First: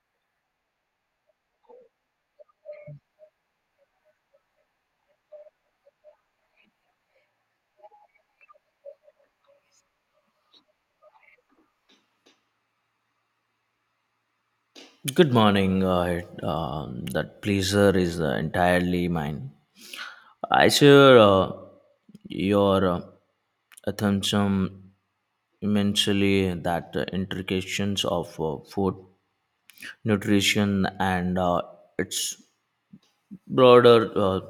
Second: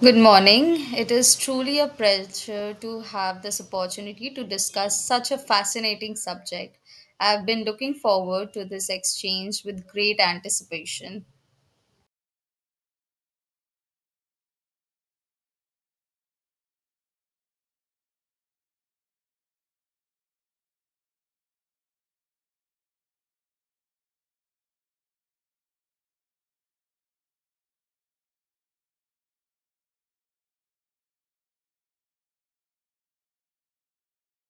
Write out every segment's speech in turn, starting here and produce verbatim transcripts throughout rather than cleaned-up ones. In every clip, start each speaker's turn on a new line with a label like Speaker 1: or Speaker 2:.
Speaker 1: Good morning. It is truly a pleasure to have this opportunity to discuss such a fascinating subject. I have been looking forward to this exchange with great anticipation.
Speaker 2: Good morning. Uh, it, um, that pleasure is uh, entirely mine. I share uh, your uh, attention immensely that uh, intrications of uh, food, nutrition, and uh, its broader uh,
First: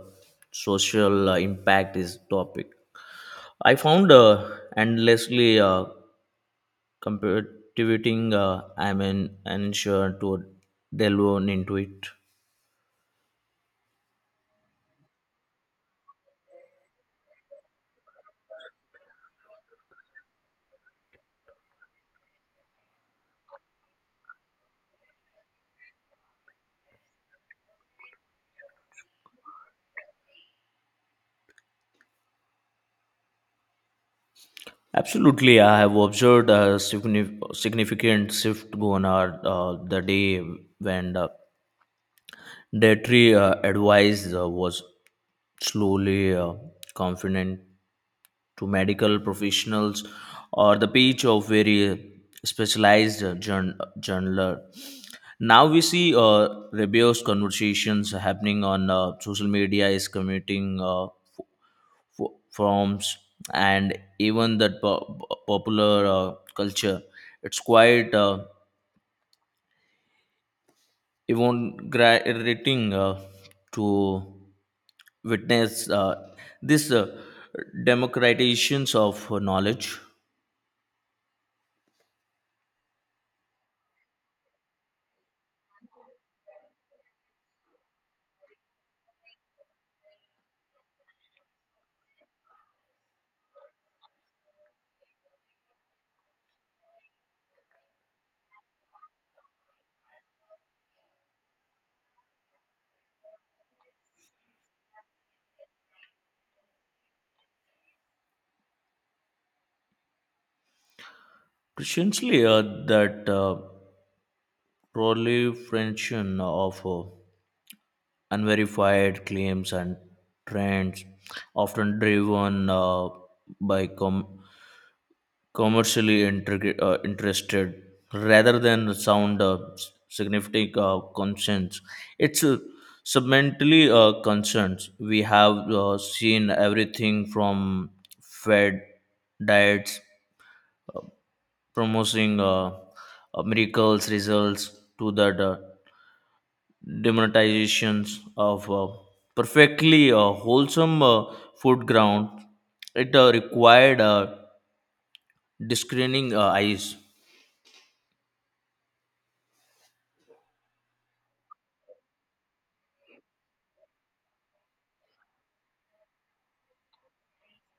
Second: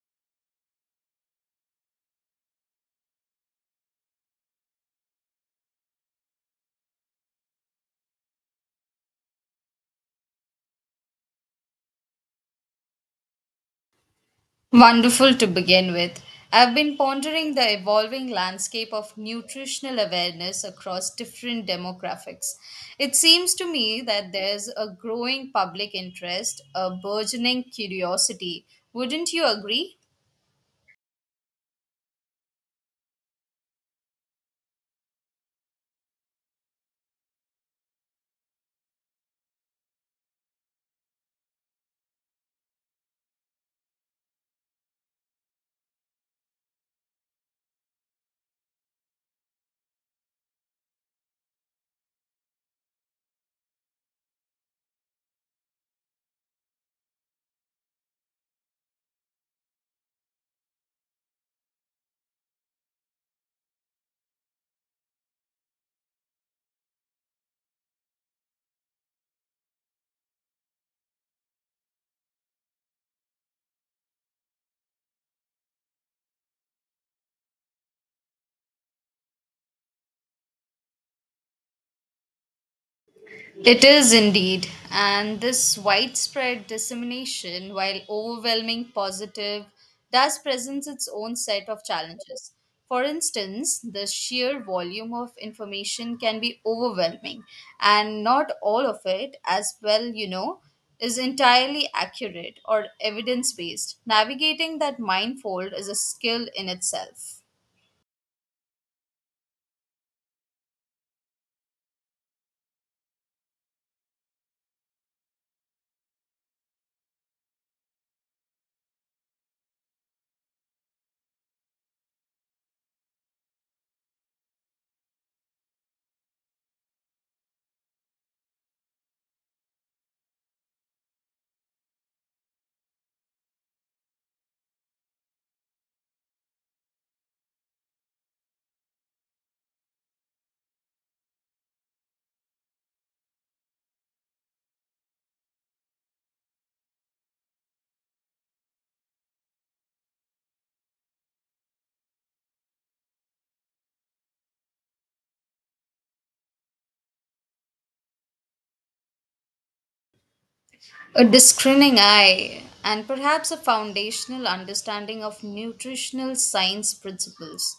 Speaker 2: social uh, impact is topic. I found uh, endlessly uh, competitive. Uh, I'm an unsure to delve on into it.
Speaker 1: Wonderful to begin with. I've been pondering the evolving landscape of nutritional awareness across different demographics. It seems to me that there's a growing public interest, a burgeoning curiosity. Wouldn't you agree?
Speaker 2: Absolutely, I have observed a signif- significant shift going on uh, the day when the dietary uh, advice uh, was slowly uh, confident to medical professionals or the page of very specialized uh, journ- journaler. Now we see uh, rebellious conversations happening on uh, social media is committing uh, fo- forms and even that po- popular uh, culture. It's quite uh, exhilarating uh, to witness uh, this uh, democratizations of knowledge.
Speaker 1: It is indeed, and this widespread dissemination, while overwhelming positive, does presents its own set of challenges. For instance, the sheer volume of information can be overwhelming, and not all of it, as well, you know, is entirely accurate or evidence based. Navigating that minefield is a skill in itself.
Speaker 2: Christianly uh, that uh, proliferation of uh, unverified claims and trends often driven uh, by com- commercially intrigu- uh, interested rather than sound uh, s- significant uh, concerns. It's uh, submentally uh, concerns. We have uh, seen everything from fed diets promoting uh, uh, miracles results to the uh, demonetizations of uh, perfectly uh, wholesome uh, food ground. It uh, required uh, discerning uh, eyes.
Speaker 1: A discerning eye, and perhaps a foundational understanding of nutritional science principles.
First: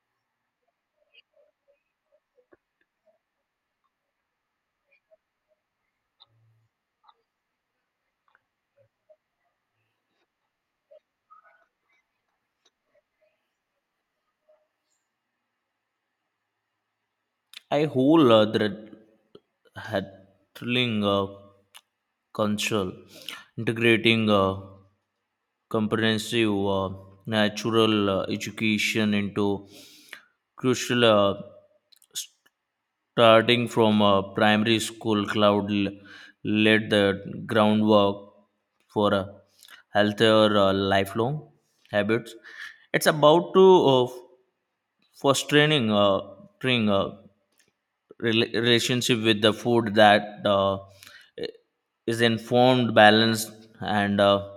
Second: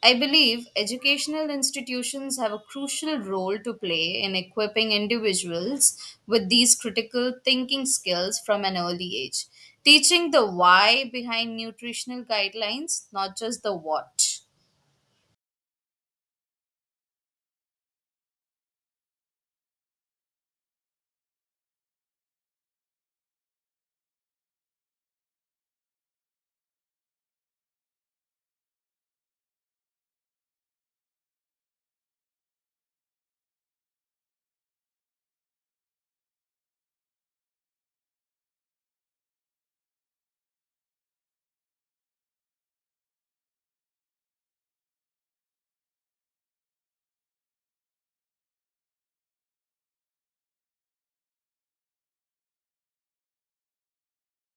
Speaker 1: I believe educational institutions have a crucial role to play in equipping individuals with these critical thinking skills from an early age, teaching the why behind nutritional guidelines, not just the what.
Speaker 2: I whole other handling uh, console, integrating uh, comprehensive uh, natural uh, education into crucial uh, starting from uh, primary school cloud l- laid the groundwork for a healthier uh, lifelong habits. It's about to uh, f- fostering uh, training, uh, rela- relationship with the food that uh, is informed, balanced, and uh,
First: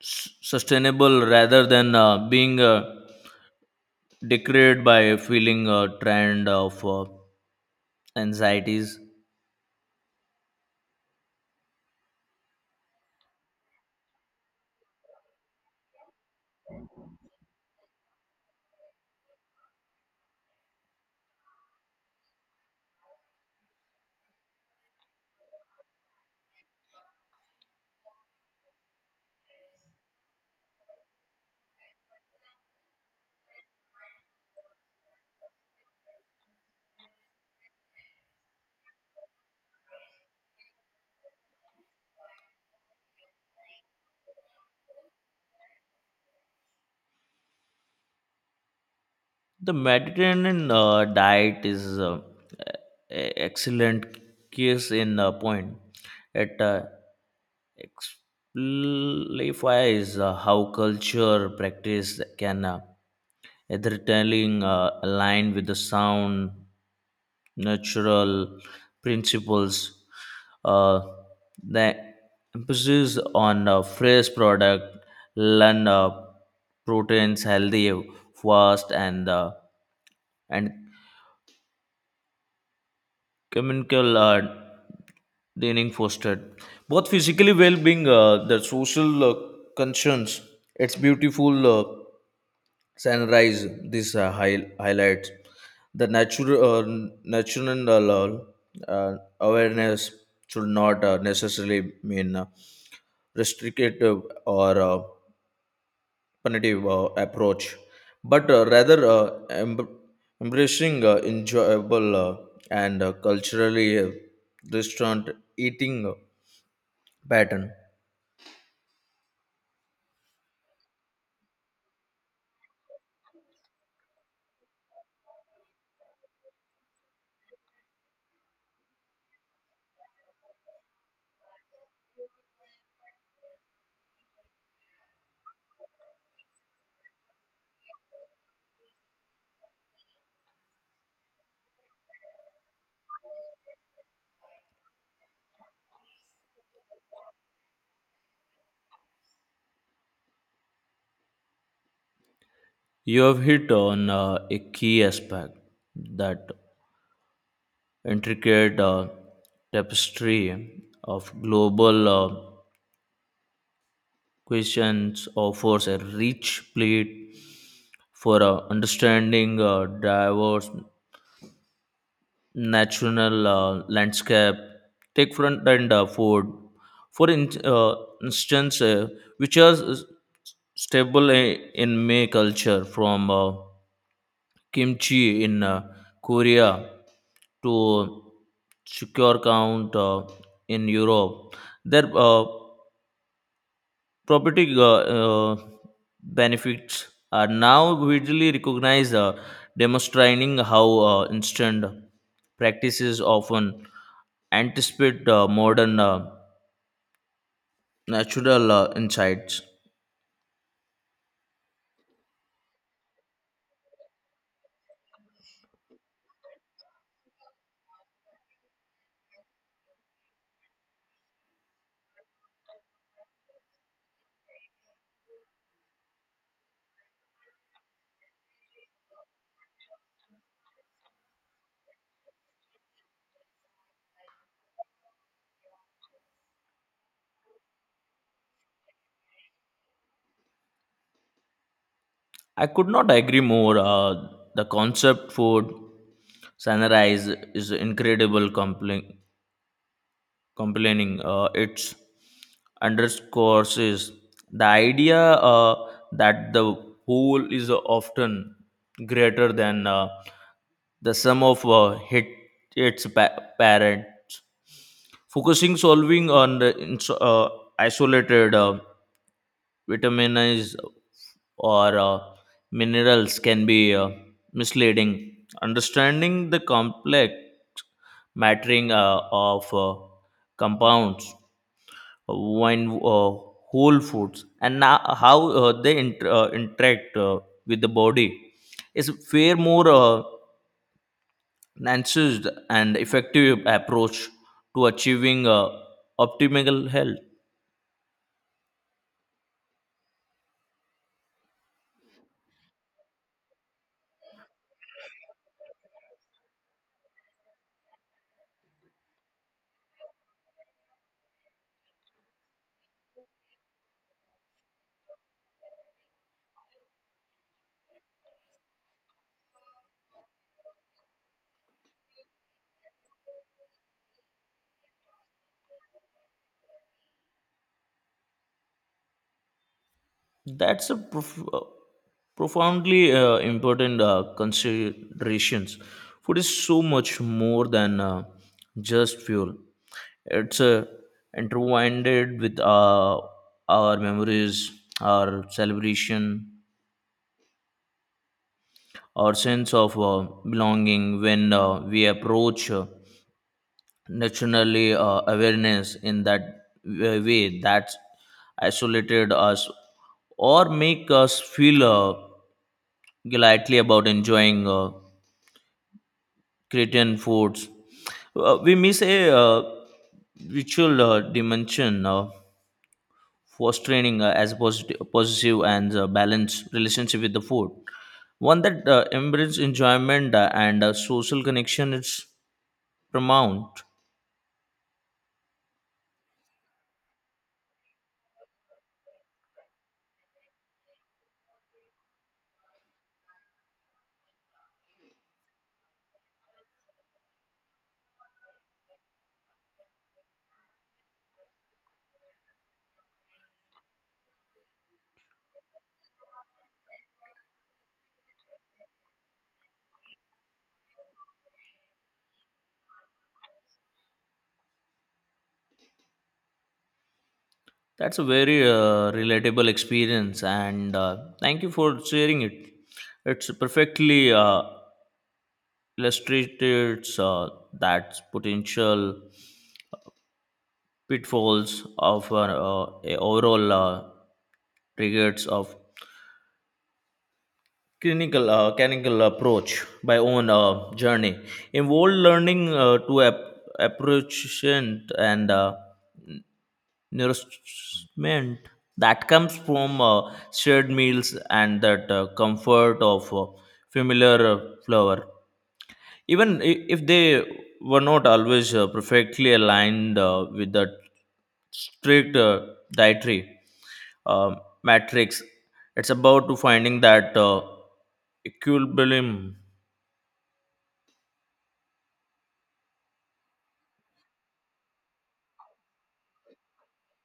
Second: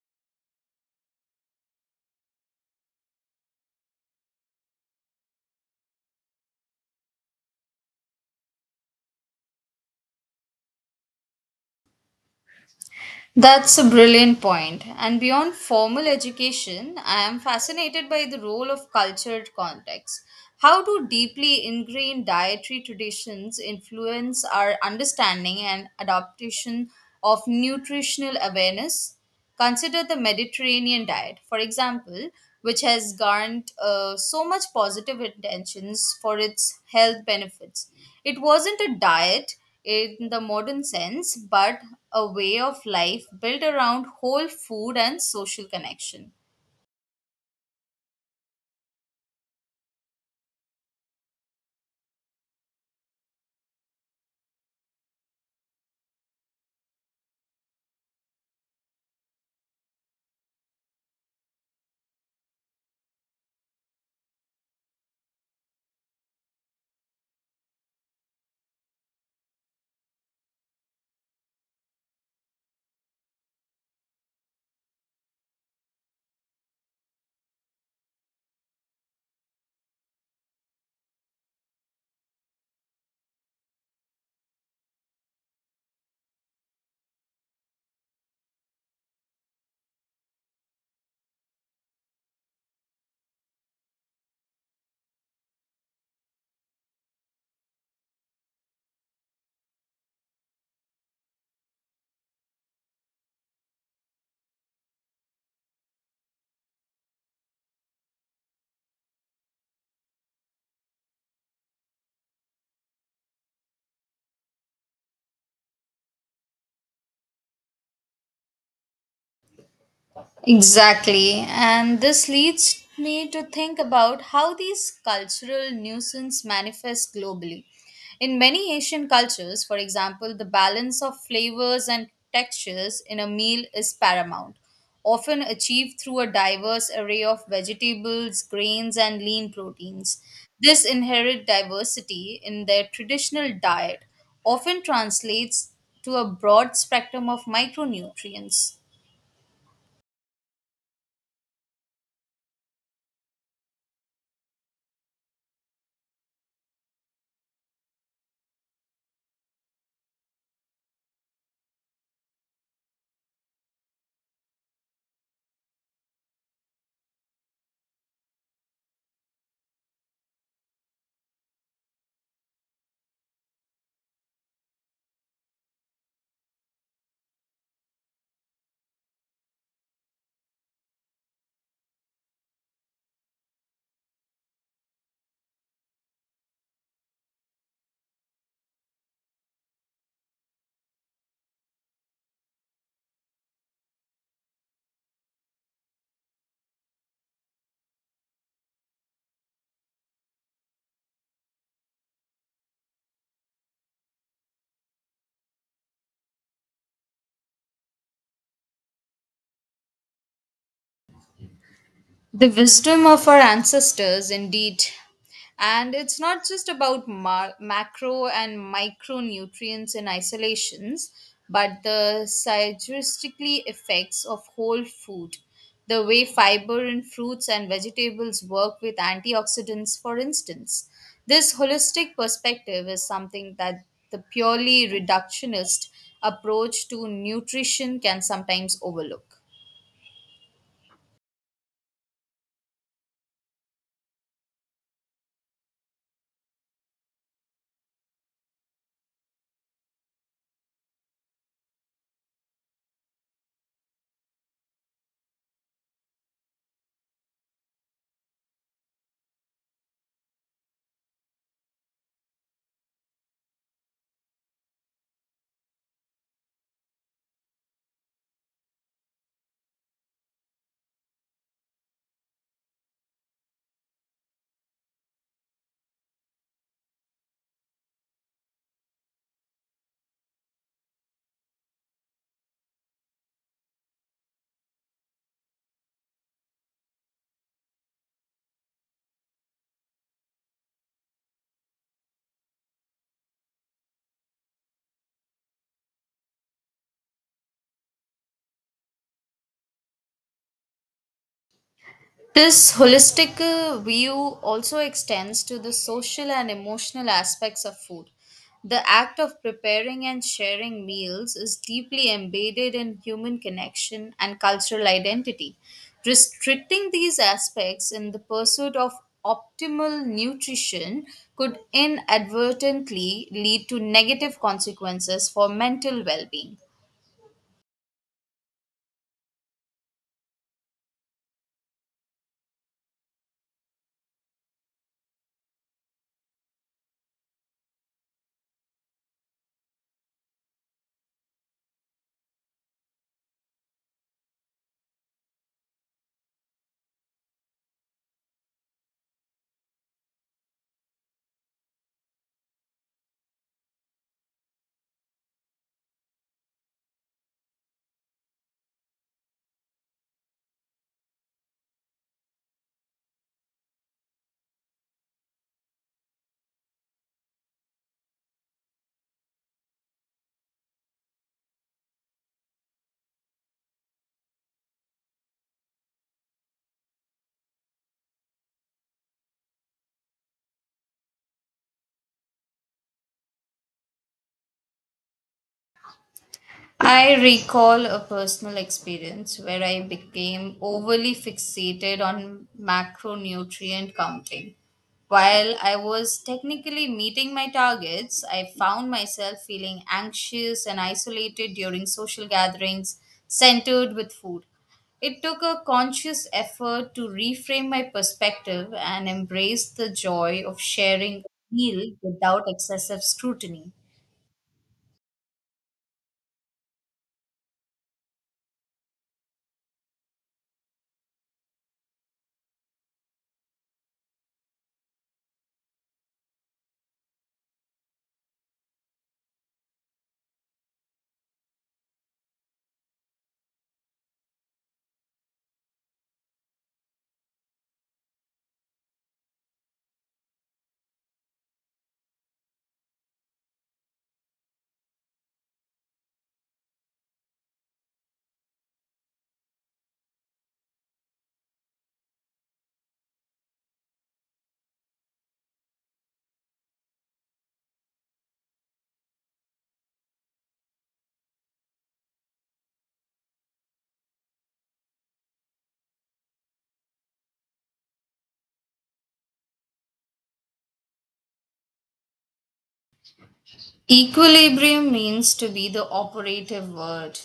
Speaker 2: s- sustainable rather than uh, being uh, decorated by feeling a trend of uh, anxieties.
Speaker 1: That's a brilliant point. And beyond formal education, I am fascinated by the role of cultured context. How do deeply ingrained dietary traditions influence our understanding and adaptation of nutritional awareness? Consider the Mediterranean diet, for example, which has garnered uh, so much positive intentions for its health benefits. It wasn't a diet in the modern sense, but a way of life built around whole food and social connection.
Speaker 2: The Mediterranean uh, diet is uh, e- excellent case in uh, point. It uh, exemplifies uh, how culture practice can uh, either telling uh, align with the sound natural principles. Uh, the emphasis on uh, fresh product, learn uh, proteins healthy, fast, and uh, and chemical uh, dining fostered both physically well-being uh, the social uh, concerns. It's beautiful. Uh, sunrise this uh, high, highlights the natural uh, natural uh, awareness should not uh, necessarily mean uh, restrictive or uh, punitive uh, approach but uh, rather uh, em- embracing uh, enjoyable uh, and uh, culturally uh, restaurant eating pattern.
Speaker 1: Exactly. And this leads me to think about how these cultural nuisance manifest globally. In many Asian cultures, for example, the balance of flavors and textures in a meal is paramount, often achieved through a diverse array of vegetables, grains, and lean proteins. This inherent diversity in their traditional diet often translates to a broad spectrum of micronutrients.
Speaker 2: You have hit on uh, a key aspect that intricate uh, tapestry of global uh, questions offers a rich plate for uh, understanding uh, diverse national uh, landscape. Take front and uh, forward. For in, uh, instance, uh, which are s- stable i- in May culture from uh, kimchi in uh, Korea to secure count uh, in Europe. Their uh, property uh, uh, benefits are now widely recognized, uh, demonstrating how uh, instant practices often anticipate uh, modern uh, natural uh, insights.
Speaker 1: The wisdom of our ancestors, indeed. And it's not just about ma- macro and micronutrients in isolations, but the synergistically effects of whole food. The way fiber in fruits and vegetables work with antioxidants, for instance. This holistic perspective is something that the purely reductionist approach to nutrition can sometimes overlook.
Speaker 2: I could not agree more. Uh, the concept food sunrise is incredible compelling complaining uh, it's underscores is the idea uh, that the whole is often greater than uh, the sum of uh, hit, its pa- parents. Focusing solving on the ins- uh, isolated uh, vitamins or uh, minerals can be uh, misleading. Understanding the complex mattering uh, of uh, compounds uh, when uh, whole foods and now how uh, they inter- uh, interact uh, with the body is far more uh, enhanced and effective approach to achieving uh, optimal health.
Speaker 1: This holistic uh, view also extends to the social and emotional aspects of food. The act of preparing and sharing meals is deeply embedded in human connection and cultural identity. Restricting these aspects in the pursuit of optimal nutrition could inadvertently lead to negative consequences for mental well being.
Speaker 2: That's a prof- uh, profoundly uh, important uh, considerations. Food is so much more than uh, just fuel. It's uh, intertwined with uh, our memories, our celebration, our sense of uh, belonging. When uh, we approach uh, naturally uh, awareness in that w- way, that isolated us or make us feel. Uh, Gladly about enjoying uh, Cretan foods. Uh, we miss a uh, ritual uh, dimension uh, fostering uh, as positive, positive and uh, balanced relationship with the food. One that uh, embraces enjoyment uh, and uh, social connection is paramount.
Speaker 1: I recall a personal experience where I became overly fixated on macronutrient counting. While I was technically meeting my targets, I found myself feeling anxious and isolated during social gatherings centered with food. It took a conscious effort to reframe my perspective and embrace the joy of sharing a meal without excessive scrutiny.
Speaker 2: That's a very uh, relatable experience, and uh, thank you for sharing it. It's perfectly uh, illustrated uh, that potential pitfalls of uh, uh, a overall uh, regards of clinical uh, clinical approach by own uh, journey involved learning uh, to ap- approach and uh, nourishment that comes from uh, shared meals and that uh, comfort of uh, familiar uh, flour even i- if they were not always uh, perfectly aligned uh, with the strict uh, dietary uh, matrix. It's about to finding that uh, equilibrium.
Speaker 1: Equilibrium means to be the operative word.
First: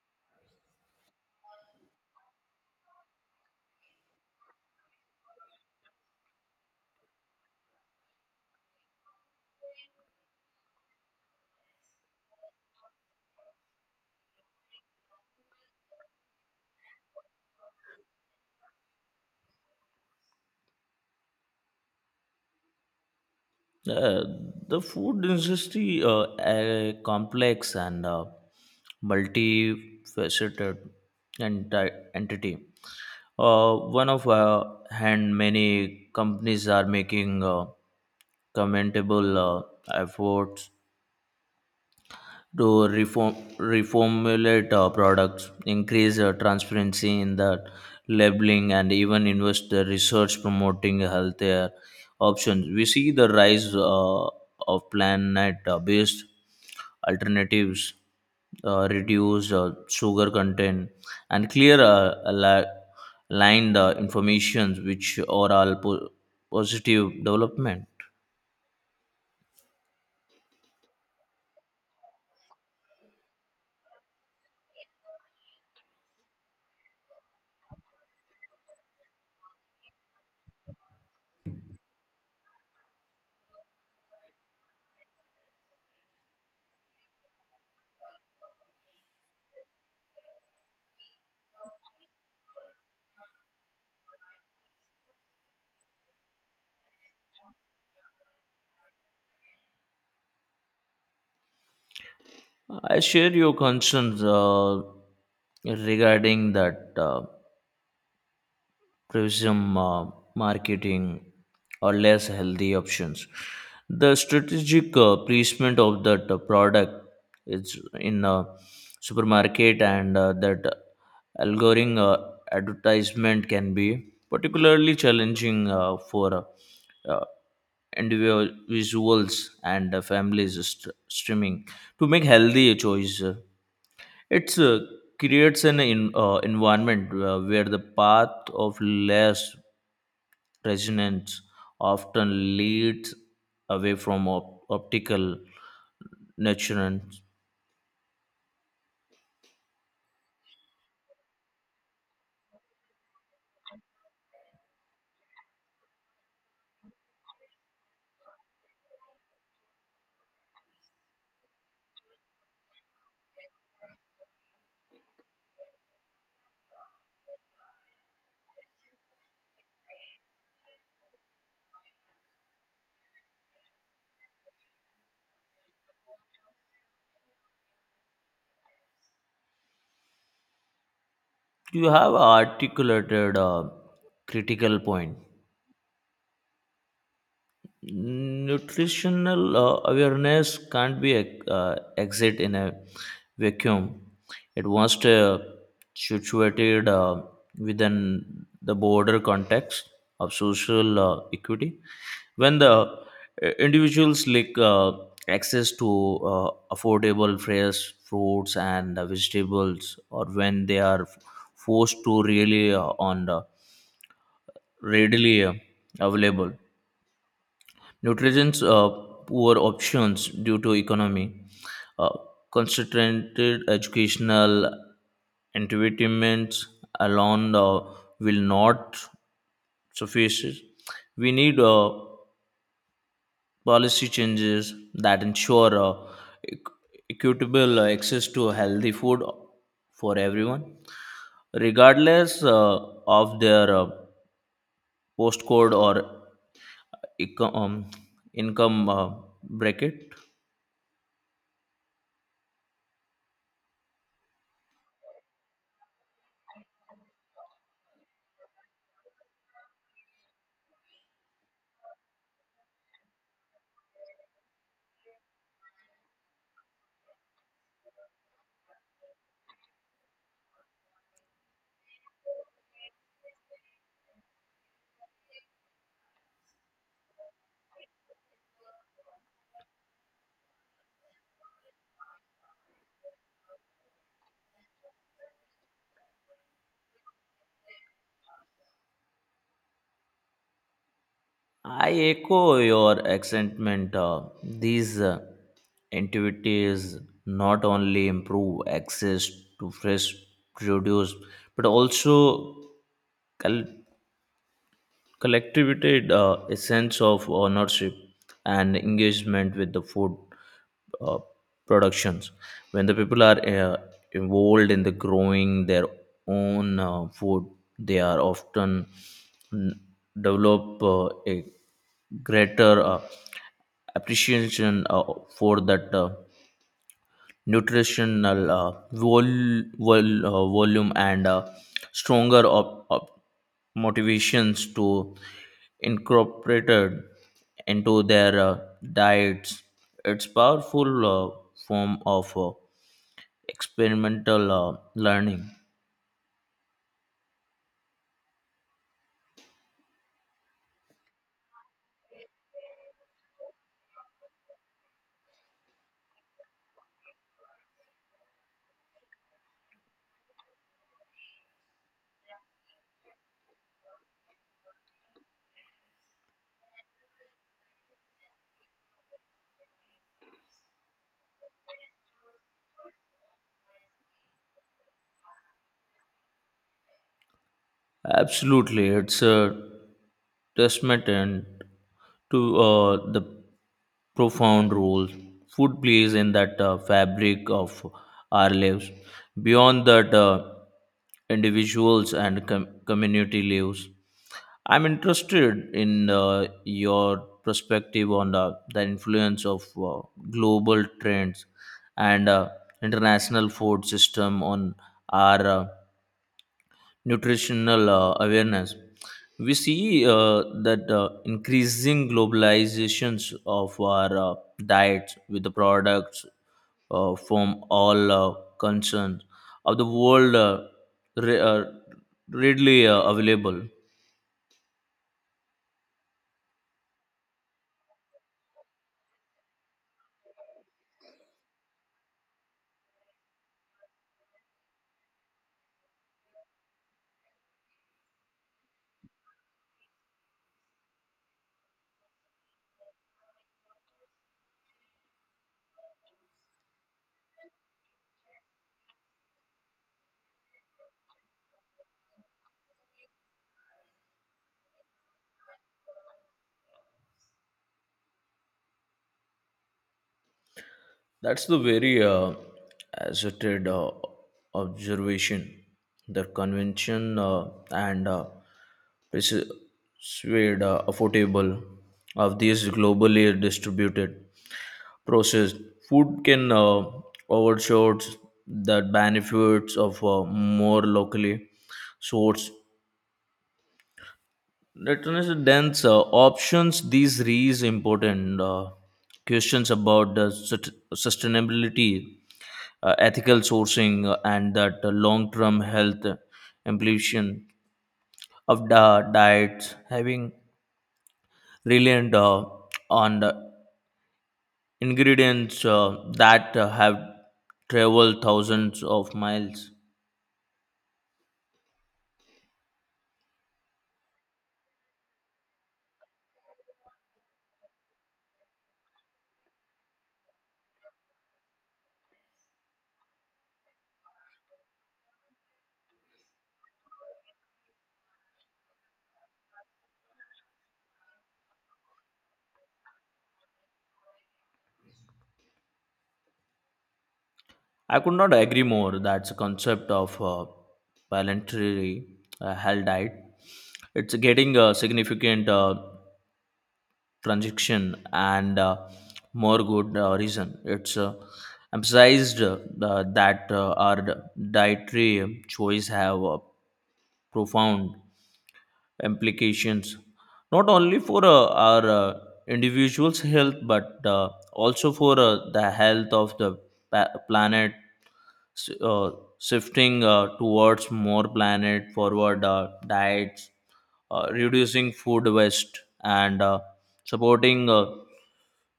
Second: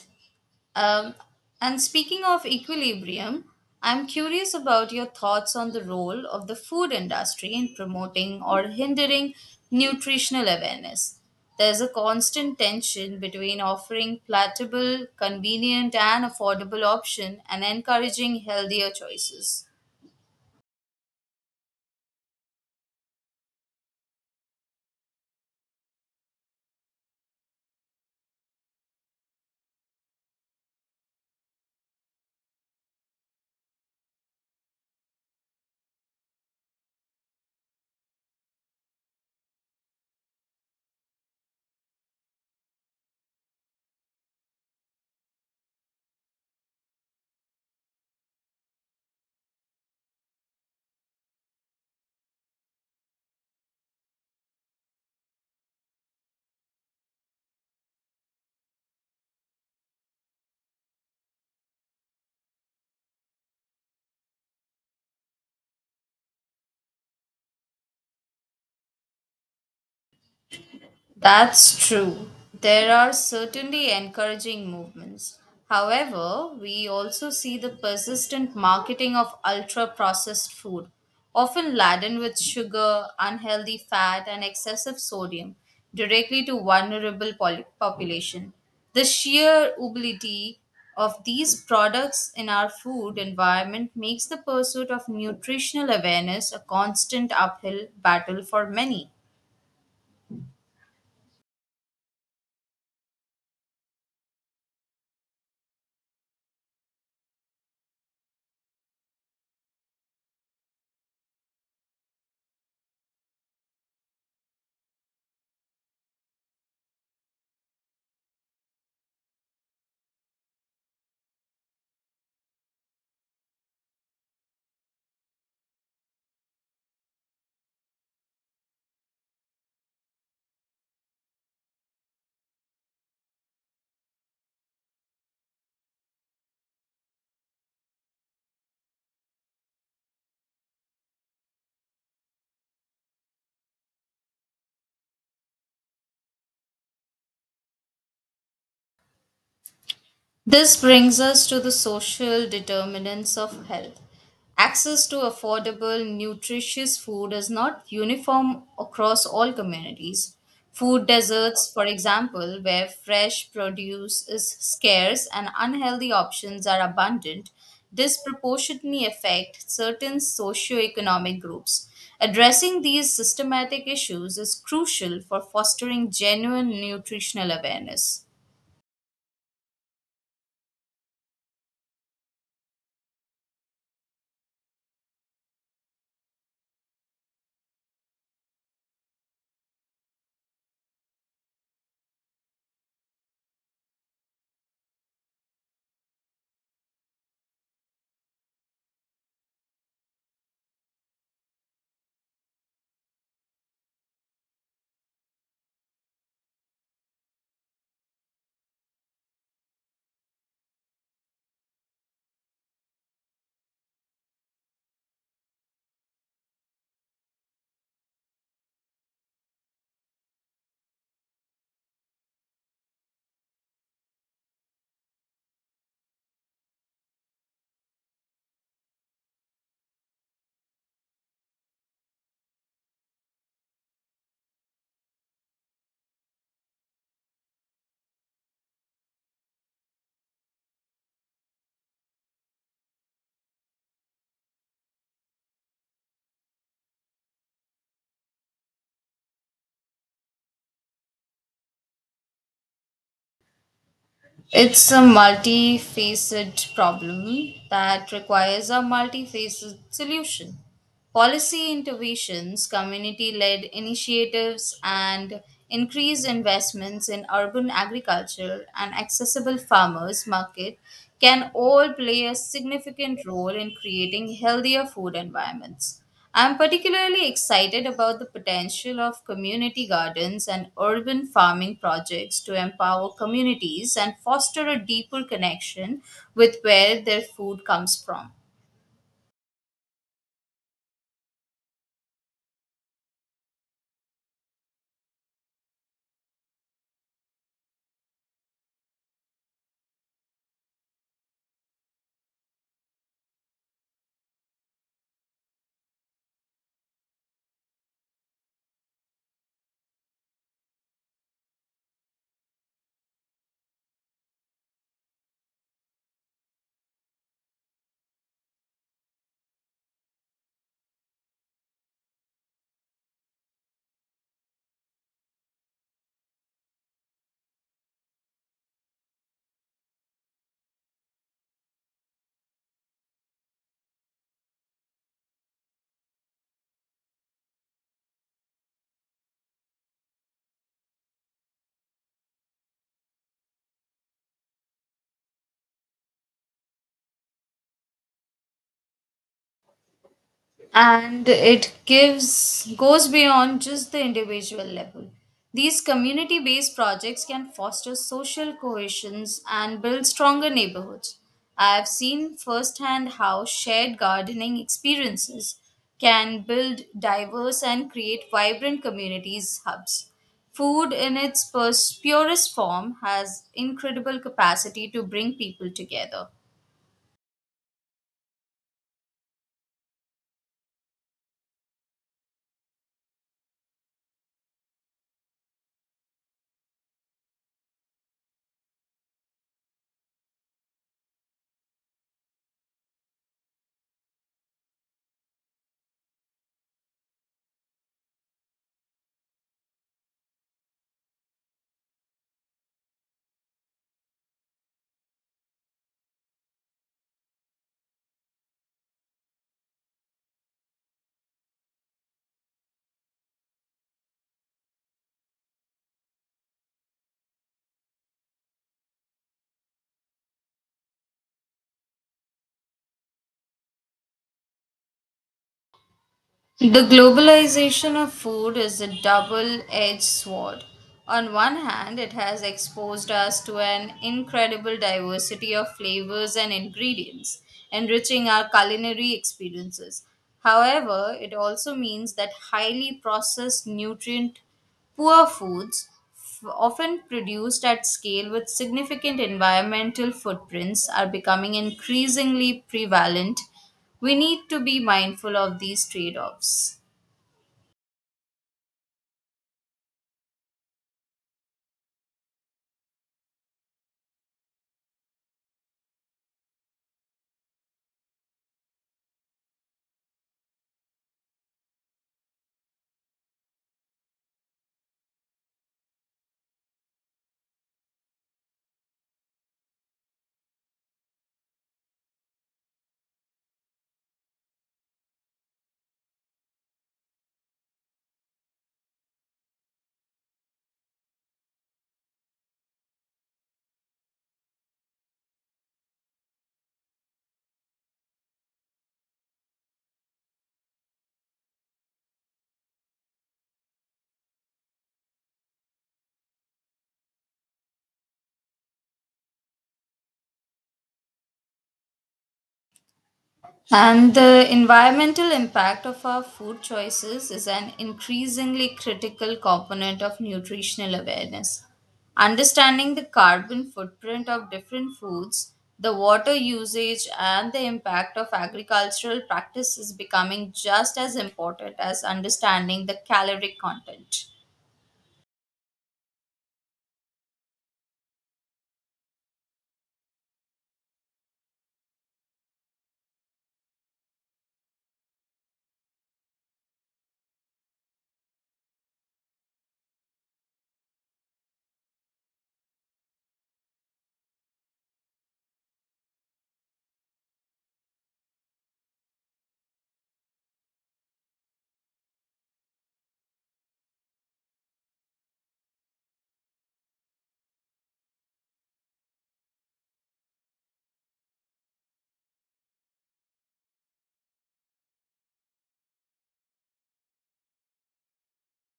Speaker 1: Um, and speaking of equilibrium, I'm curious about your thoughts on the role of the food industry in promoting or hindering nutritional awareness. There's a constant tension between offering palatable, convenient, and affordable option and encouraging healthier choices.
Speaker 2: Uh, the food industry uh, uh, complex and uh, multifaceted enti- entity. Uh, one of uh, hand many companies are making uh, commendable uh, efforts to reform, reformulate uh, products, increase uh, transparency in the labeling, and even invest the research promoting healthier options. We see the rise uh, of plant-based alternatives, uh, reduce uh, sugar content, and clear uh, ali- aligned uh, information, which are all po- positive development.
Speaker 1: That's true. There are certainly encouraging movements. However, we also see the persistent marketing of ultra processed food, often laden with sugar, unhealthy fat, and excessive sodium, directly to vulnerable poli- population. The sheer ubiquity of these products in our food environment makes the pursuit of nutritional awareness a constant uphill battle for many.
Speaker 2: I share your concerns uh, regarding that uh, prism uh, marketing or less healthy options. The strategic uh, placement of that uh, product is in a supermarket, and uh, that algorithm uh, advertisement can be particularly challenging uh, for uh, individuals and uh, families st- streaming to make healthy choice. uh, it uh, creates an in, uh, environment uh, where the path of less resonance often leads away from op- optical nurturance.
Speaker 1: This brings us to the social determinants of health. Access to affordable, nutritious food is not uniform across all communities. Food deserts, for example, where fresh produce is scarce and unhealthy options are abundant, disproportionately affect certain socioeconomic groups. Addressing these systematic issues is crucial for fostering genuine nutritional awareness.
Speaker 2: You have articulated a critical point. Nutritional uh, awareness can't be uh, exit in a vacuum. It must uh, situated uh, within the broader context of social uh, equity. When the uh, individuals lack uh, access to uh, affordable fresh fruits and uh, vegetables, or when they are forced to rely uh, on the readily uh, available Nutrition's uh, poor options due to economy, uh, concentrated educational entitlements alone uh, will not suffice. We need uh, policy changes that ensure uh, equ- equitable access to healthy food for everyone, regardless uh, of their uh, postcode or eco- um, income uh, bracket.
Speaker 1: It's a multifaceted problem that requires a multifaceted solution. Policy interventions, community led initiatives, and increased investments in urban agriculture and accessible farmers' market can all play a significant role in creating healthier food environments. I'm particularly excited about the potential of community gardens and urban farming projects to empower communities and foster a deeper connection with where their food comes from.
Speaker 2: I echo your excitement. uh, these uh, activities not only improve access to fresh produce but also collectivity, uh, a sense of ownership and engagement with the food uh, productions. When the people are uh, involved in the growing their own uh, food, they are often mm, develop uh, a greater uh, appreciation uh, for that. Uh, nutritional uh, vol- vol- uh, volume and uh, stronger op- op- motivations to incorporate into their uh, diets. It's powerful uh, form of uh, experimental uh, learning.
Speaker 1: And it gives goes beyond just the individual level. These community based projects can foster social cohesions and build stronger neighborhoods. I have seen firsthand how shared gardening experiences can build diverse and create vibrant communities hubs. Food in its purs- purest form has incredible capacity to bring people together.
Speaker 2: Absolutely, it's a testament and to uh, the profound role food plays in that uh, fabric of our lives. Beyond that, uh, individuals and com- community lives. I'm interested in uh, your perspective on the, the influence of uh, global trends and uh, international food system on our uh, nutritional uh, awareness. We see uh, that uh, increasing globalizations of our uh, diets with the products uh, from all uh, concerns of the world uh, re- uh, readily uh, available.
Speaker 1: The globalization of food is a double edged sword. On one hand, it has exposed us to an incredible diversity of flavors and ingredients, enriching our culinary experiences. However, it also means that highly processed, nutrient poor foods, f- often produced at scale with significant environmental footprints, are becoming increasingly prevalent. We need to be mindful of these trade offs.
Speaker 2: That's the very uh, asserted uh, observation. The convention uh, and uh, persuade uh, affordable of these globally distributed processed food can uh, overshoot the benefits of uh, more locally sourced. That is dense uh, options. These raise important uh, questions about the sust- sustainability uh, ethical sourcing uh, and that uh, long-term health implication of the diets having reliant uh, on the ingredients uh, that uh, have traveled thousands of miles.
Speaker 1: And the environmental impact of our food choices is an increasingly critical component of nutritional awareness. Understanding the carbon footprint of different foods, the water usage, and the impact of agricultural practice is becoming just as important as understanding the caloric content.
Speaker 2: I could not agree more. That's a concept of uh, planetary uh, health diet. It's getting a significant uh, transaction and uh, more good uh, reason. It's uh, emphasized uh, that uh, our dietary choice have uh, profound implications not only for uh, our uh, individual's health but uh, also for uh, the health of the pa- planet. S- uh, shifting uh, towards more planet forward uh, diets uh, reducing food waste and uh, supporting uh,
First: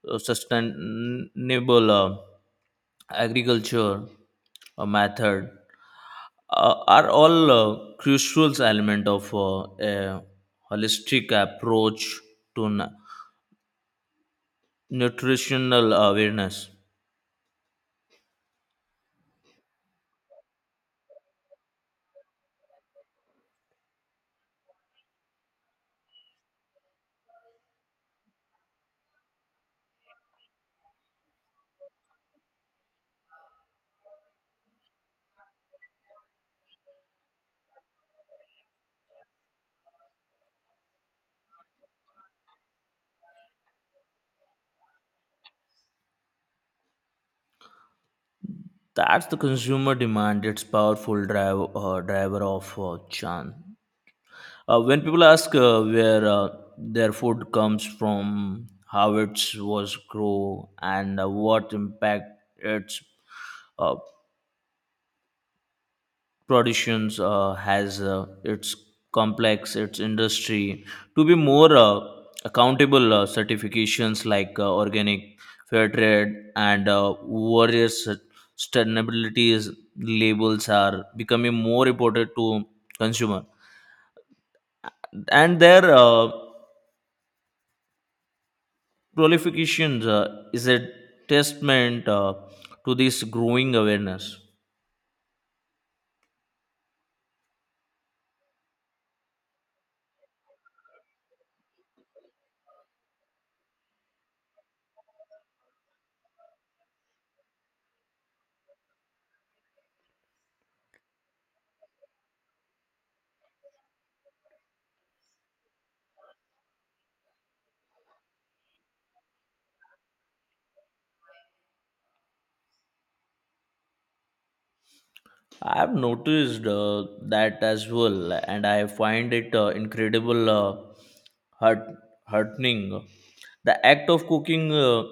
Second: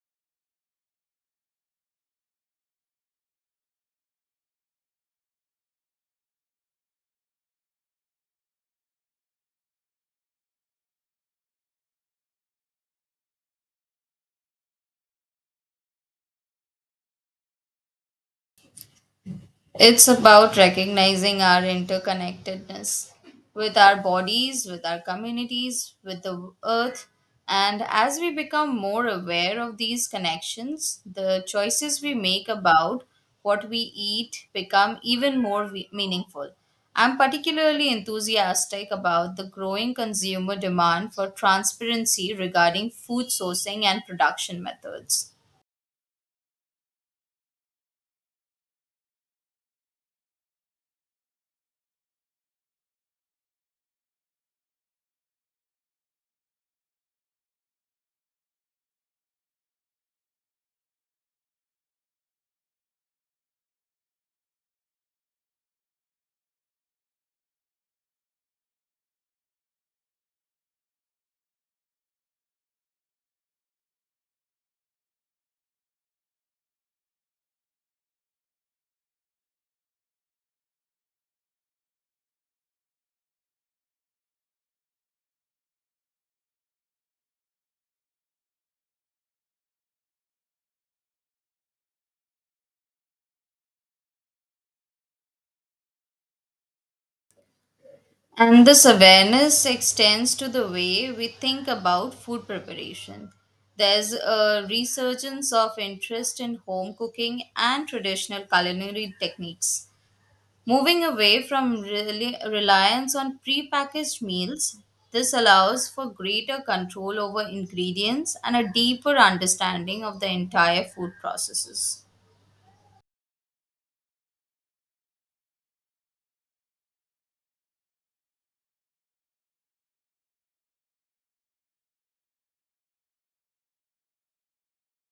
Speaker 2: uh, sustainable uh, agriculture uh, method uh, are all uh, crucial element of uh, a holistic approach to nu- nutritional awareness.
Speaker 1: It's about recognizing our interconnectedness with our bodies, with our communities, with the earth. And as we become more aware of these connections, the choices we make about what we eat become even more we- meaningful. I'm particularly enthusiastic about the growing consumer demand for transparency regarding food sourcing and production methods.
Speaker 2: That's the consumer demand. It's powerful drive, uh, driver of uh, chan. Uh, when people ask uh, where uh, their food comes from, how it was grown, and uh, what impact it's uh, productions uh, has uh, its complex its industry to be more uh, accountable. uh, certifications like uh, organic fair trade and uh, various sustainability labels are becoming more important to consumer and their uh, prolifications uh, is a testament uh, to this growing awareness.
Speaker 1: And this awareness extends to the way we think about food preparation. There's a resurgence of interest in home cooking and traditional culinary techniques. Moving away from reli- reliance on prepackaged meals, this allows for greater control over ingredients and a deeper understanding of the entire food processes.
Speaker 2: I've noticed uh, that as well, and I find it uh, incredible uh, heart heartening. The act of cooking uh,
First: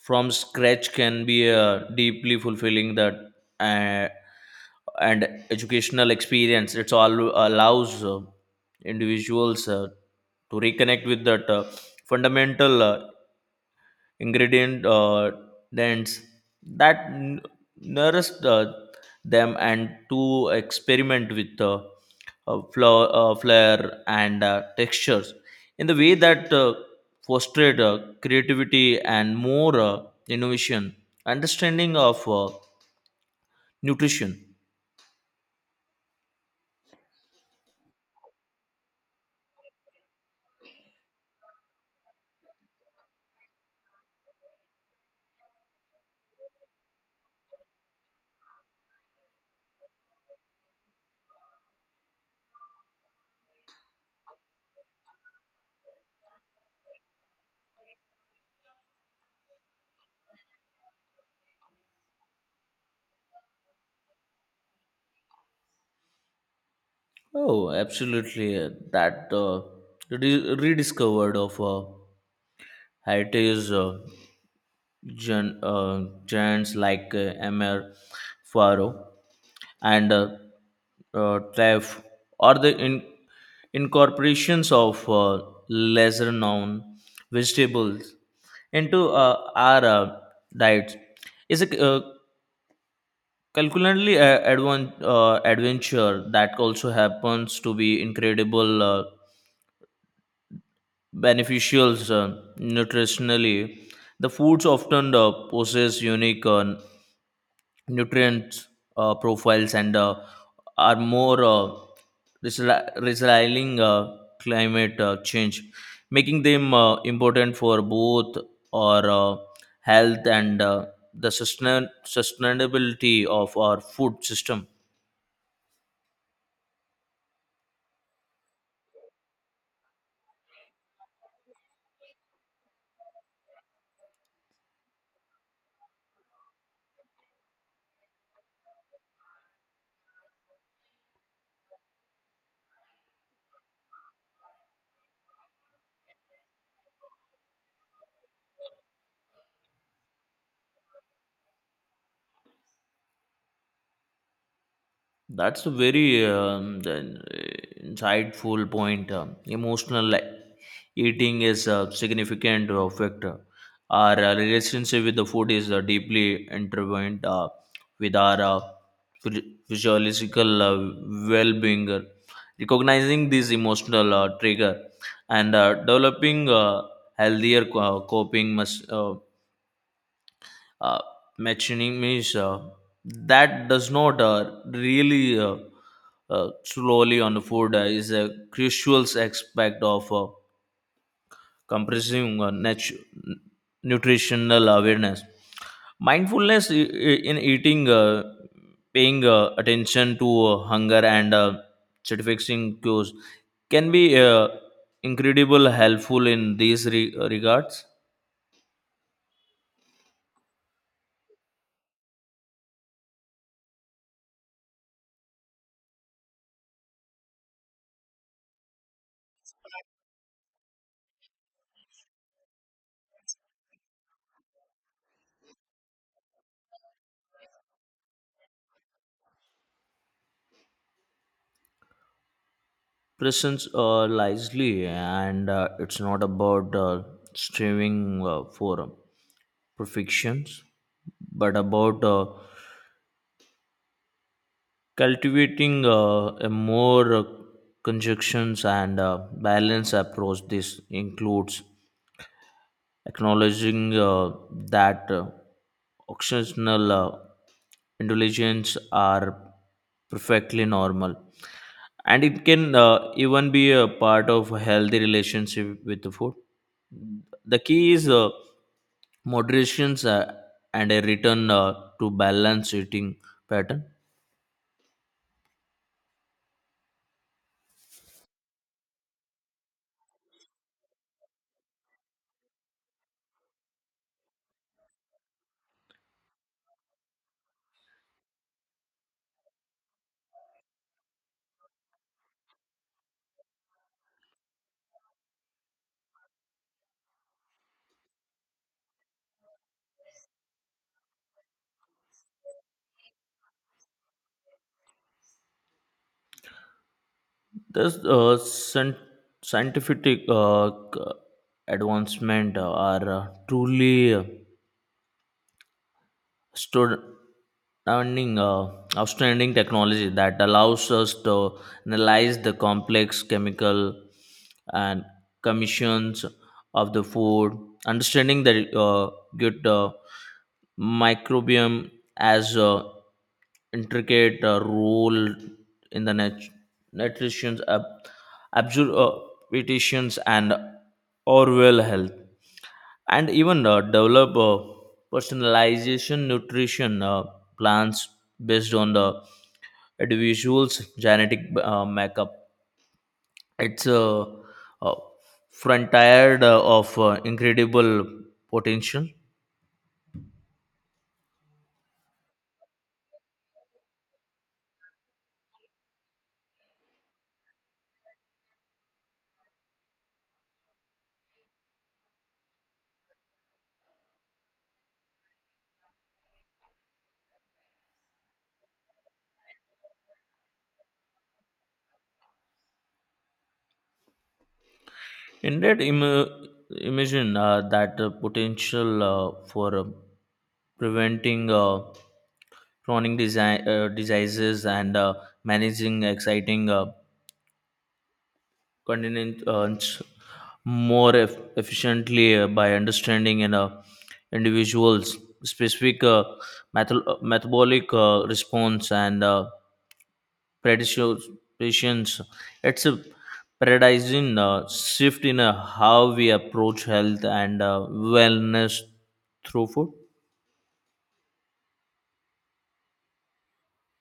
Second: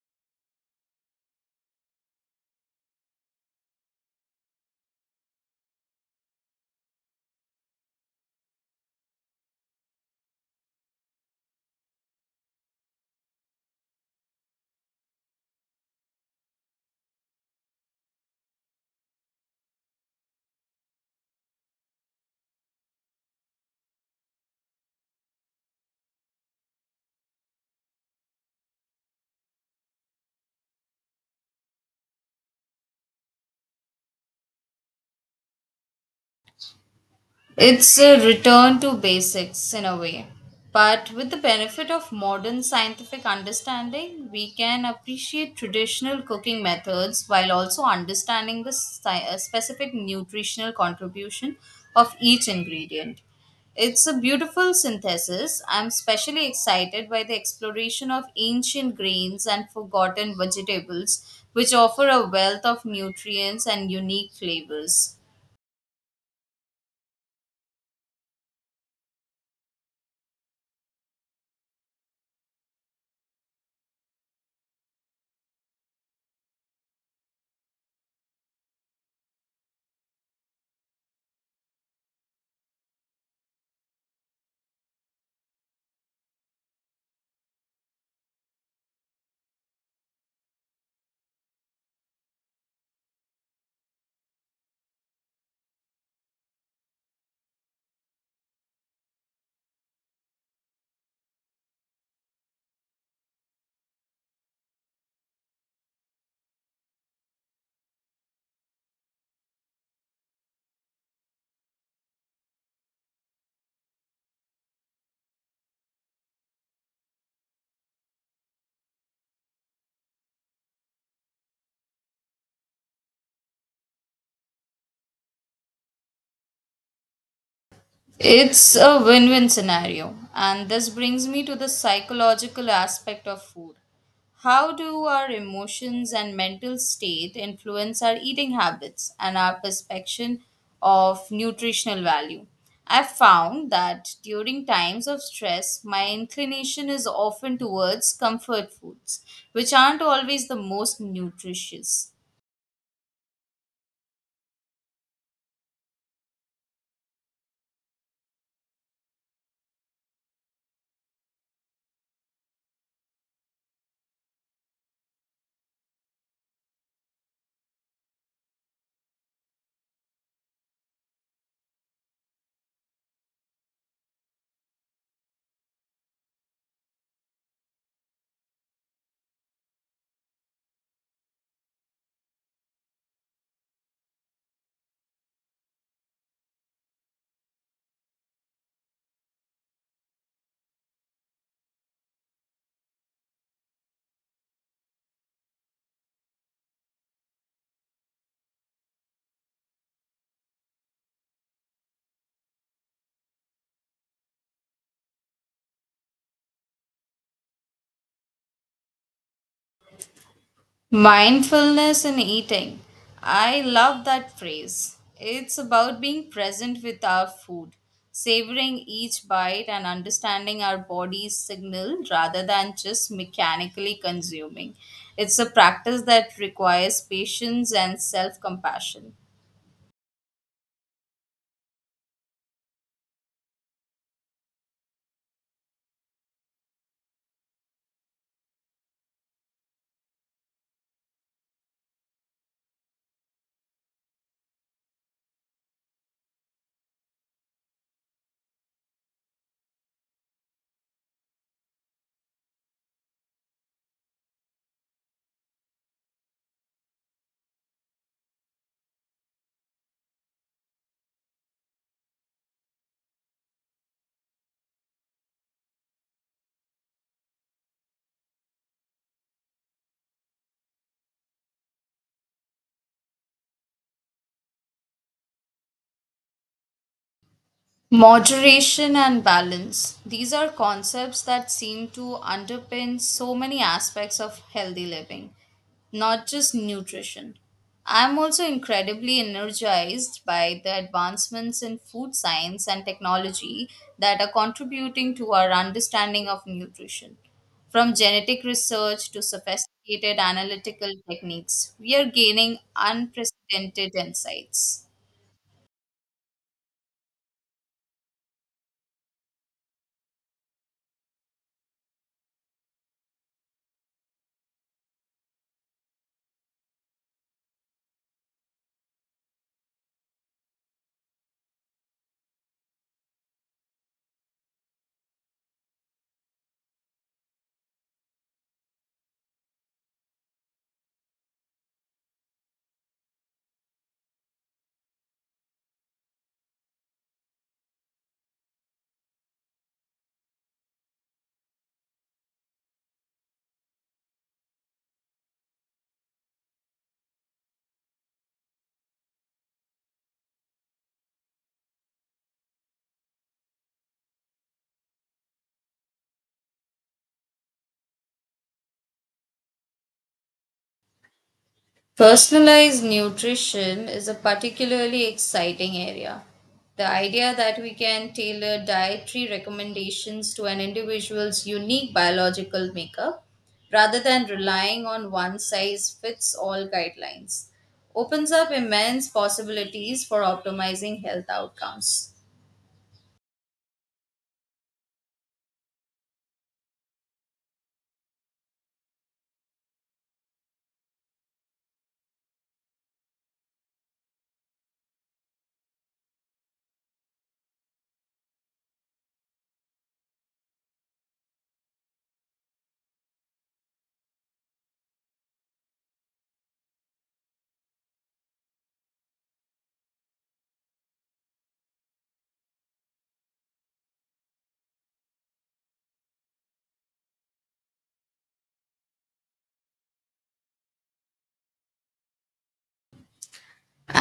Speaker 2: from scratch can be uh, deeply fulfilling. That uh, and educational experience. It's all allows uh, individuals uh, to reconnect with that uh, fundamental uh, ingredient uh, dents that n- nourished uh, them and to experiment with uh, uh, flour, uh, flair and uh, textures in the way that uh, fostered uh, creativity and more uh, innovation understanding of uh, nutrition.
Speaker 1: It's a return to basics in a way. But with the benefit of modern scientific understanding, we can appreciate traditional cooking methods while also understanding the sci- uh, specific nutritional contribution of each ingredient. It's a beautiful synthesis. I'm especially excited by the exploration of ancient grains and forgotten vegetables, which offer a wealth of nutrients and unique flavors.
Speaker 2: Oh, absolutely. uh, that uh, re- rediscovered of uh, heritage uh, gen- uh, giants like uh, Emer Faro and uh, uh, Trev, or the in- incorporations of uh, lesser known vegetables into uh, our uh, diets is a uh, calculatedly uh, advan- uh, adventure that also happens to be incredible uh, beneficial uh, nutritionally. The foods often uh, possess unique uh, nutrient uh, profiles and uh, are more uh, resili- resilient uh, climate uh, change, making them uh, important for both our uh, health and uh, the sustain- sustainability of our food system.
Speaker 1: It's a win win scenario. And this brings me to the psychological aspect of food. How do our emotions and mental state influence our eating habits and our perception of nutritional value? I've found that during times of stress, my inclination is often towards comfort foods, which aren't always the most nutritious.
Speaker 2: That's a very um, the- uh, insightful point. Um, emotional like, eating is a significant uh, factor. Our uh, relationship with the food is uh, deeply intertwined uh, with our uh, phy- physiological uh, well being. Recognizing this emotional uh, trigger and uh, developing uh, healthier co- uh, coping must, uh, uh, mechanisms uh, that does not uh, really uh, uh, slowly on the food uh, is a crucial aspect of. Uh, compressing uh, natu- nutritional awareness, mindfulness i- i- in eating, uh, paying uh, attention to uh, hunger and uh, satisfying cues can be uh, incredible helpful in these re- uh, regards.
Speaker 1: Mindfulness in eating. I love that phrase. It's about being present with our food, savoring each bite, and understanding our body's signal rather than just mechanically consuming. It's a practice that requires patience and self compassion.
Speaker 2: Presence uh, lively, and uh, it's not about uh, striving uh, for uh, perfections but about uh, cultivating uh, a more uh, conjunctions and uh, balanced approach. This includes acknowledging uh, that uh, occasional uh, indulgences are perfectly normal, and it can uh, even be a part of a healthy relationship with the food. The key is uh, moderations uh, and a return uh, to balance eating pattern.
Speaker 1: Moderation and balance. These are concepts that seem to underpin so many aspects of healthy living, not just nutrition. I'm also incredibly energized by the advancements in food science and technology that are contributing to our understanding of nutrition. From genetic research to sophisticated analytical techniques, we are gaining unprecedented insights.
Speaker 2: This uh, scien- scientific uh, c- advancement uh, are uh, truly uh, stud- outstanding, uh, outstanding technology that allows us to analyze the complex chemical and commissions of the food, understanding the uh, good uh, microbiome as uh, intricate uh, role in the nat- nutrition's ab- absorptions and overall health, and even uh, develop uh, personalization nutrition uh, plans based on the individual's genetic uh, makeup. It's a, a frontier uh, of uh, incredible potential.
Speaker 1: Personalized nutrition is a particularly exciting area. The idea that we can tailor dietary recommendations to an individual's unique biological makeup rather than relying on one size fits all guidelines opens up immense possibilities for optimizing health outcomes.
Speaker 2: Indeed, Im- imagine uh, that uh, potential uh, for uh, preventing uh, chronic desi- uh, diseases and uh, managing exciting uh, continents more eff- efficiently uh, by understanding an uh, individual's specific uh, metal- uh, metabolic uh, response and uh, predispositions. It's a paradigm uh, shift in uh, how we approach health and uh, wellness through food.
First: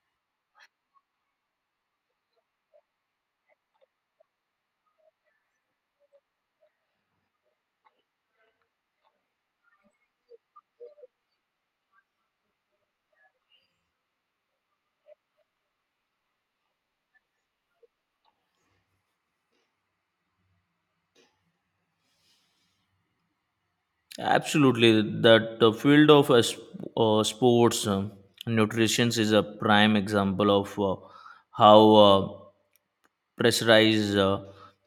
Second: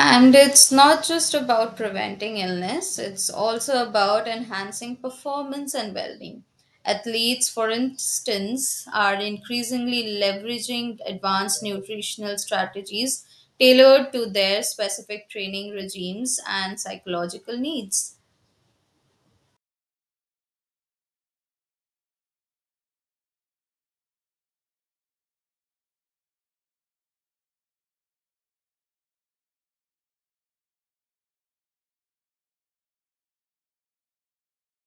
Speaker 1: And it's not just about preventing illness, it's also about enhancing performance and well being. Athletes, for instance, are increasingly leveraging advanced nutritional strategies tailored to their specific training regimes and psychological needs.
Speaker 2: Absolutely, that the field of uh, sp- uh, sports uh, nutrition is a prime example of uh, how. Uh, pressurized uh,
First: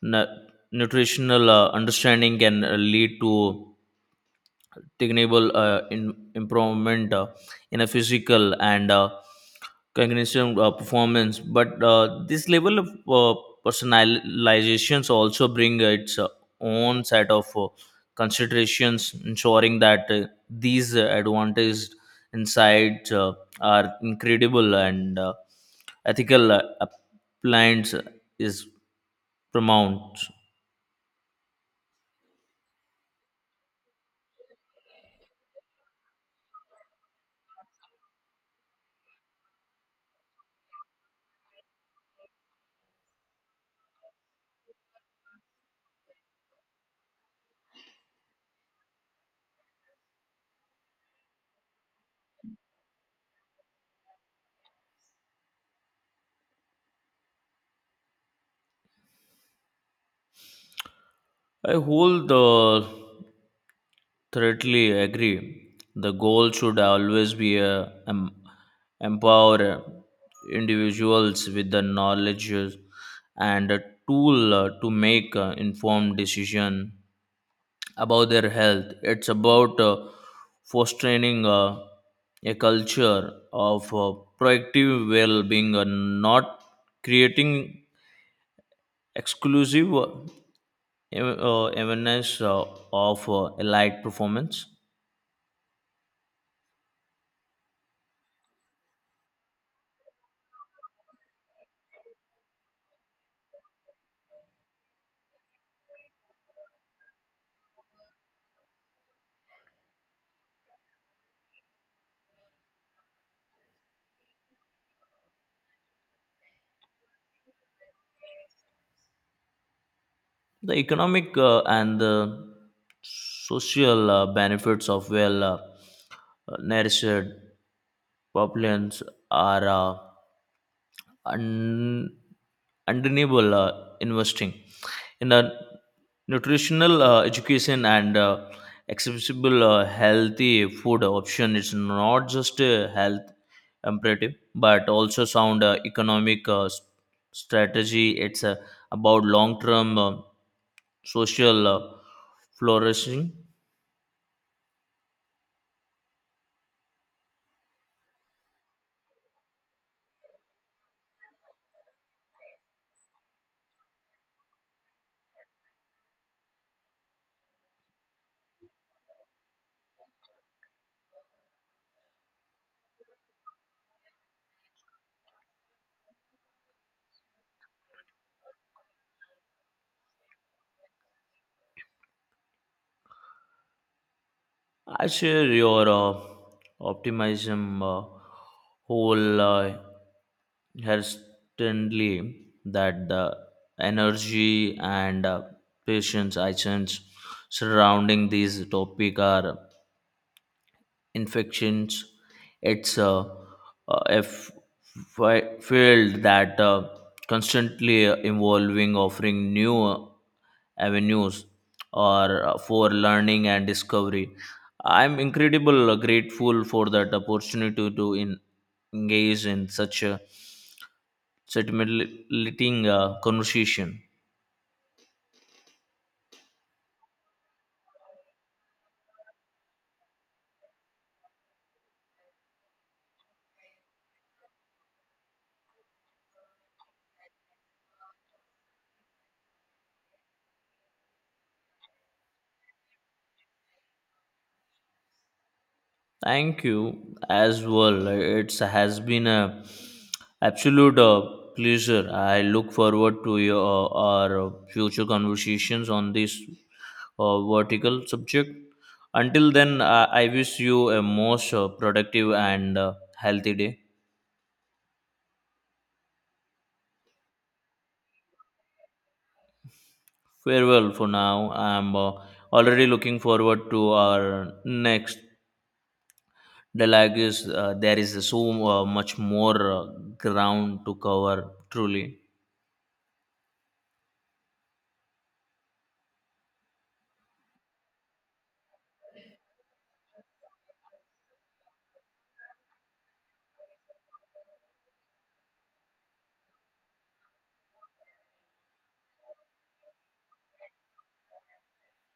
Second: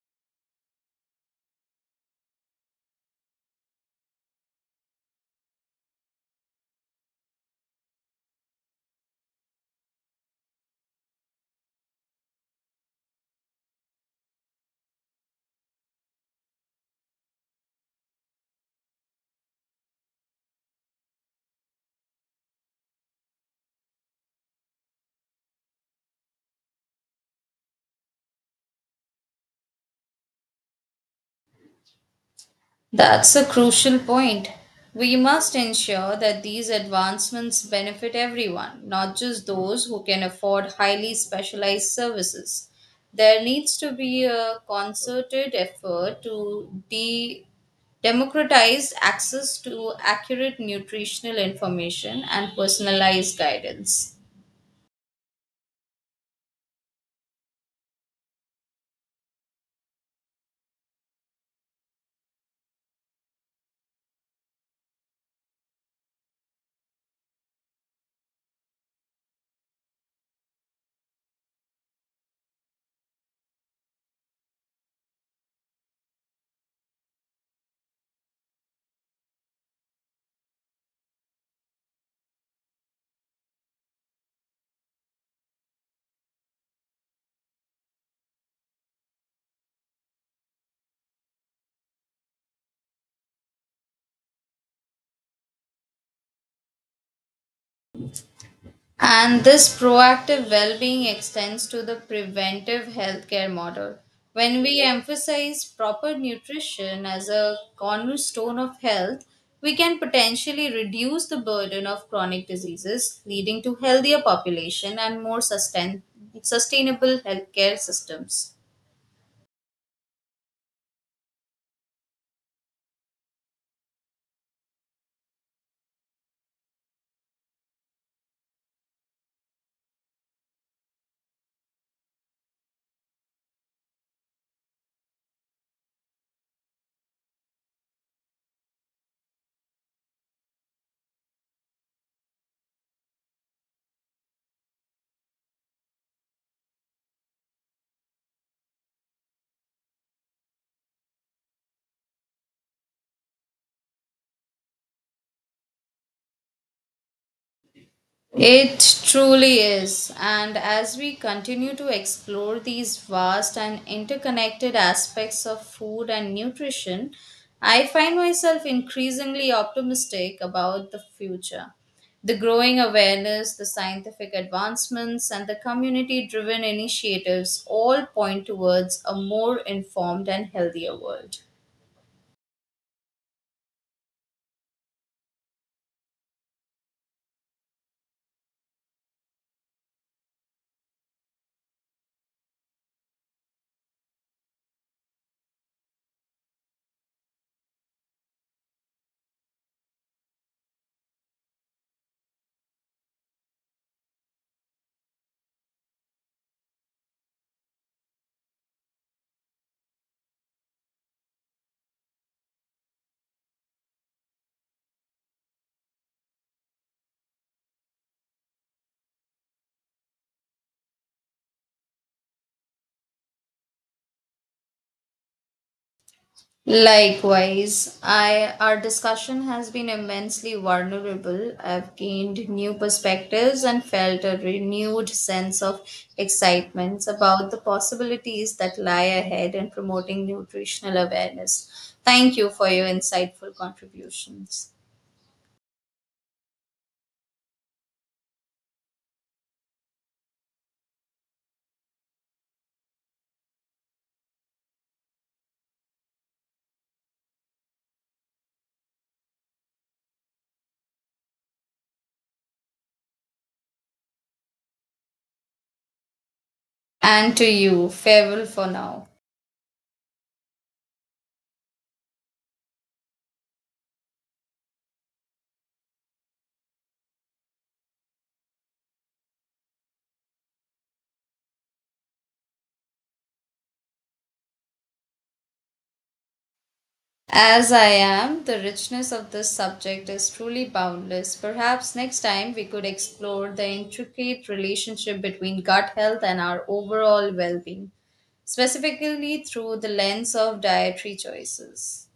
Speaker 2: nu- nutritional uh, understanding can uh, lead to tangible uh, in- improvement uh, in a physical and uh, cognition uh, performance. But uh, this level of uh, personalizations also bring its uh, own set of uh, considerations, ensuring that uh, these uh, advantaged insights uh, are incredible and uh, ethical uh, appliance is paramount.
Speaker 1: That's a crucial point. We must ensure that these advancements benefit everyone, not just those who can afford highly specialized services. There needs to be a concerted effort to de democratize access to accurate nutritional information and personalized guidance.
Speaker 2: I hold the totally agree. The goal should always be uh, em- empower individuals with the knowledge and a tool uh, to make uh, informed decision about their health. It's about uh, fostering uh, a culture of uh, proactive well-being, uh, not creating exclusive uh, ev- uh, awareness uh, of uh, elite performance.
Speaker 1: And this proactive well being extends to the preventive healthcare model. When we emphasize proper nutrition as a cornerstone of health, we can potentially reduce the burden of chronic diseases, leading to healthier population and more sustain- sustainable healthcare systems.
Speaker 2: The economic uh, and the social uh, benefits of well uh, uh, nourished populations are uh, un- undeniable. uh, investing in a nutritional uh, education and uh, accessible uh, healthy food option, it's not just a health imperative but also sound uh, economic uh, s- strategy. It's uh, about long term uh, social uh, flourishing.
Speaker 1: It truly is. And as we continue to explore these vast and interconnected aspects of food and nutrition, I find myself increasingly optimistic about the future. The growing awareness, the scientific advancements, and the community driven initiatives all point towards a more informed and healthier world.
Speaker 2: I share your uh, optimism uh, whole uh, hastily that the energy and uh, patience I sense surrounding this topic are infections. It's uh, uh, a f- fi- field that uh, constantly evolving, offering new uh, avenues or uh, for learning and discovery. I'm incredible uh, grateful for that opportunity to in, engage in such a stimulating uh, conversation.
Speaker 1: Likewise, I our discussion has been immensely vulnerable. I've gained new perspectives and felt a renewed sense of excitement about the possibilities that lie ahead in promoting nutritional awareness. Thank you for your insightful contributions.
Speaker 2: Thank you as well. It has been a absolute uh, pleasure. I look forward to your uh, our future conversations on this uh, vertical subject. Until then, I I wish you a most uh, productive and uh, healthy day.
Speaker 1: And to you, farewell for now.
Speaker 2: Farewell for now. I'm uh, already looking forward to our next dialogue. Is uh, there is so uh, much more uh, ground to cover. Truly.
Speaker 1: As I am, the richness of this subject is truly boundless. Perhaps next time we could explore the intricate relationship between gut health and our overall well being, specifically through the lens of dietary choices.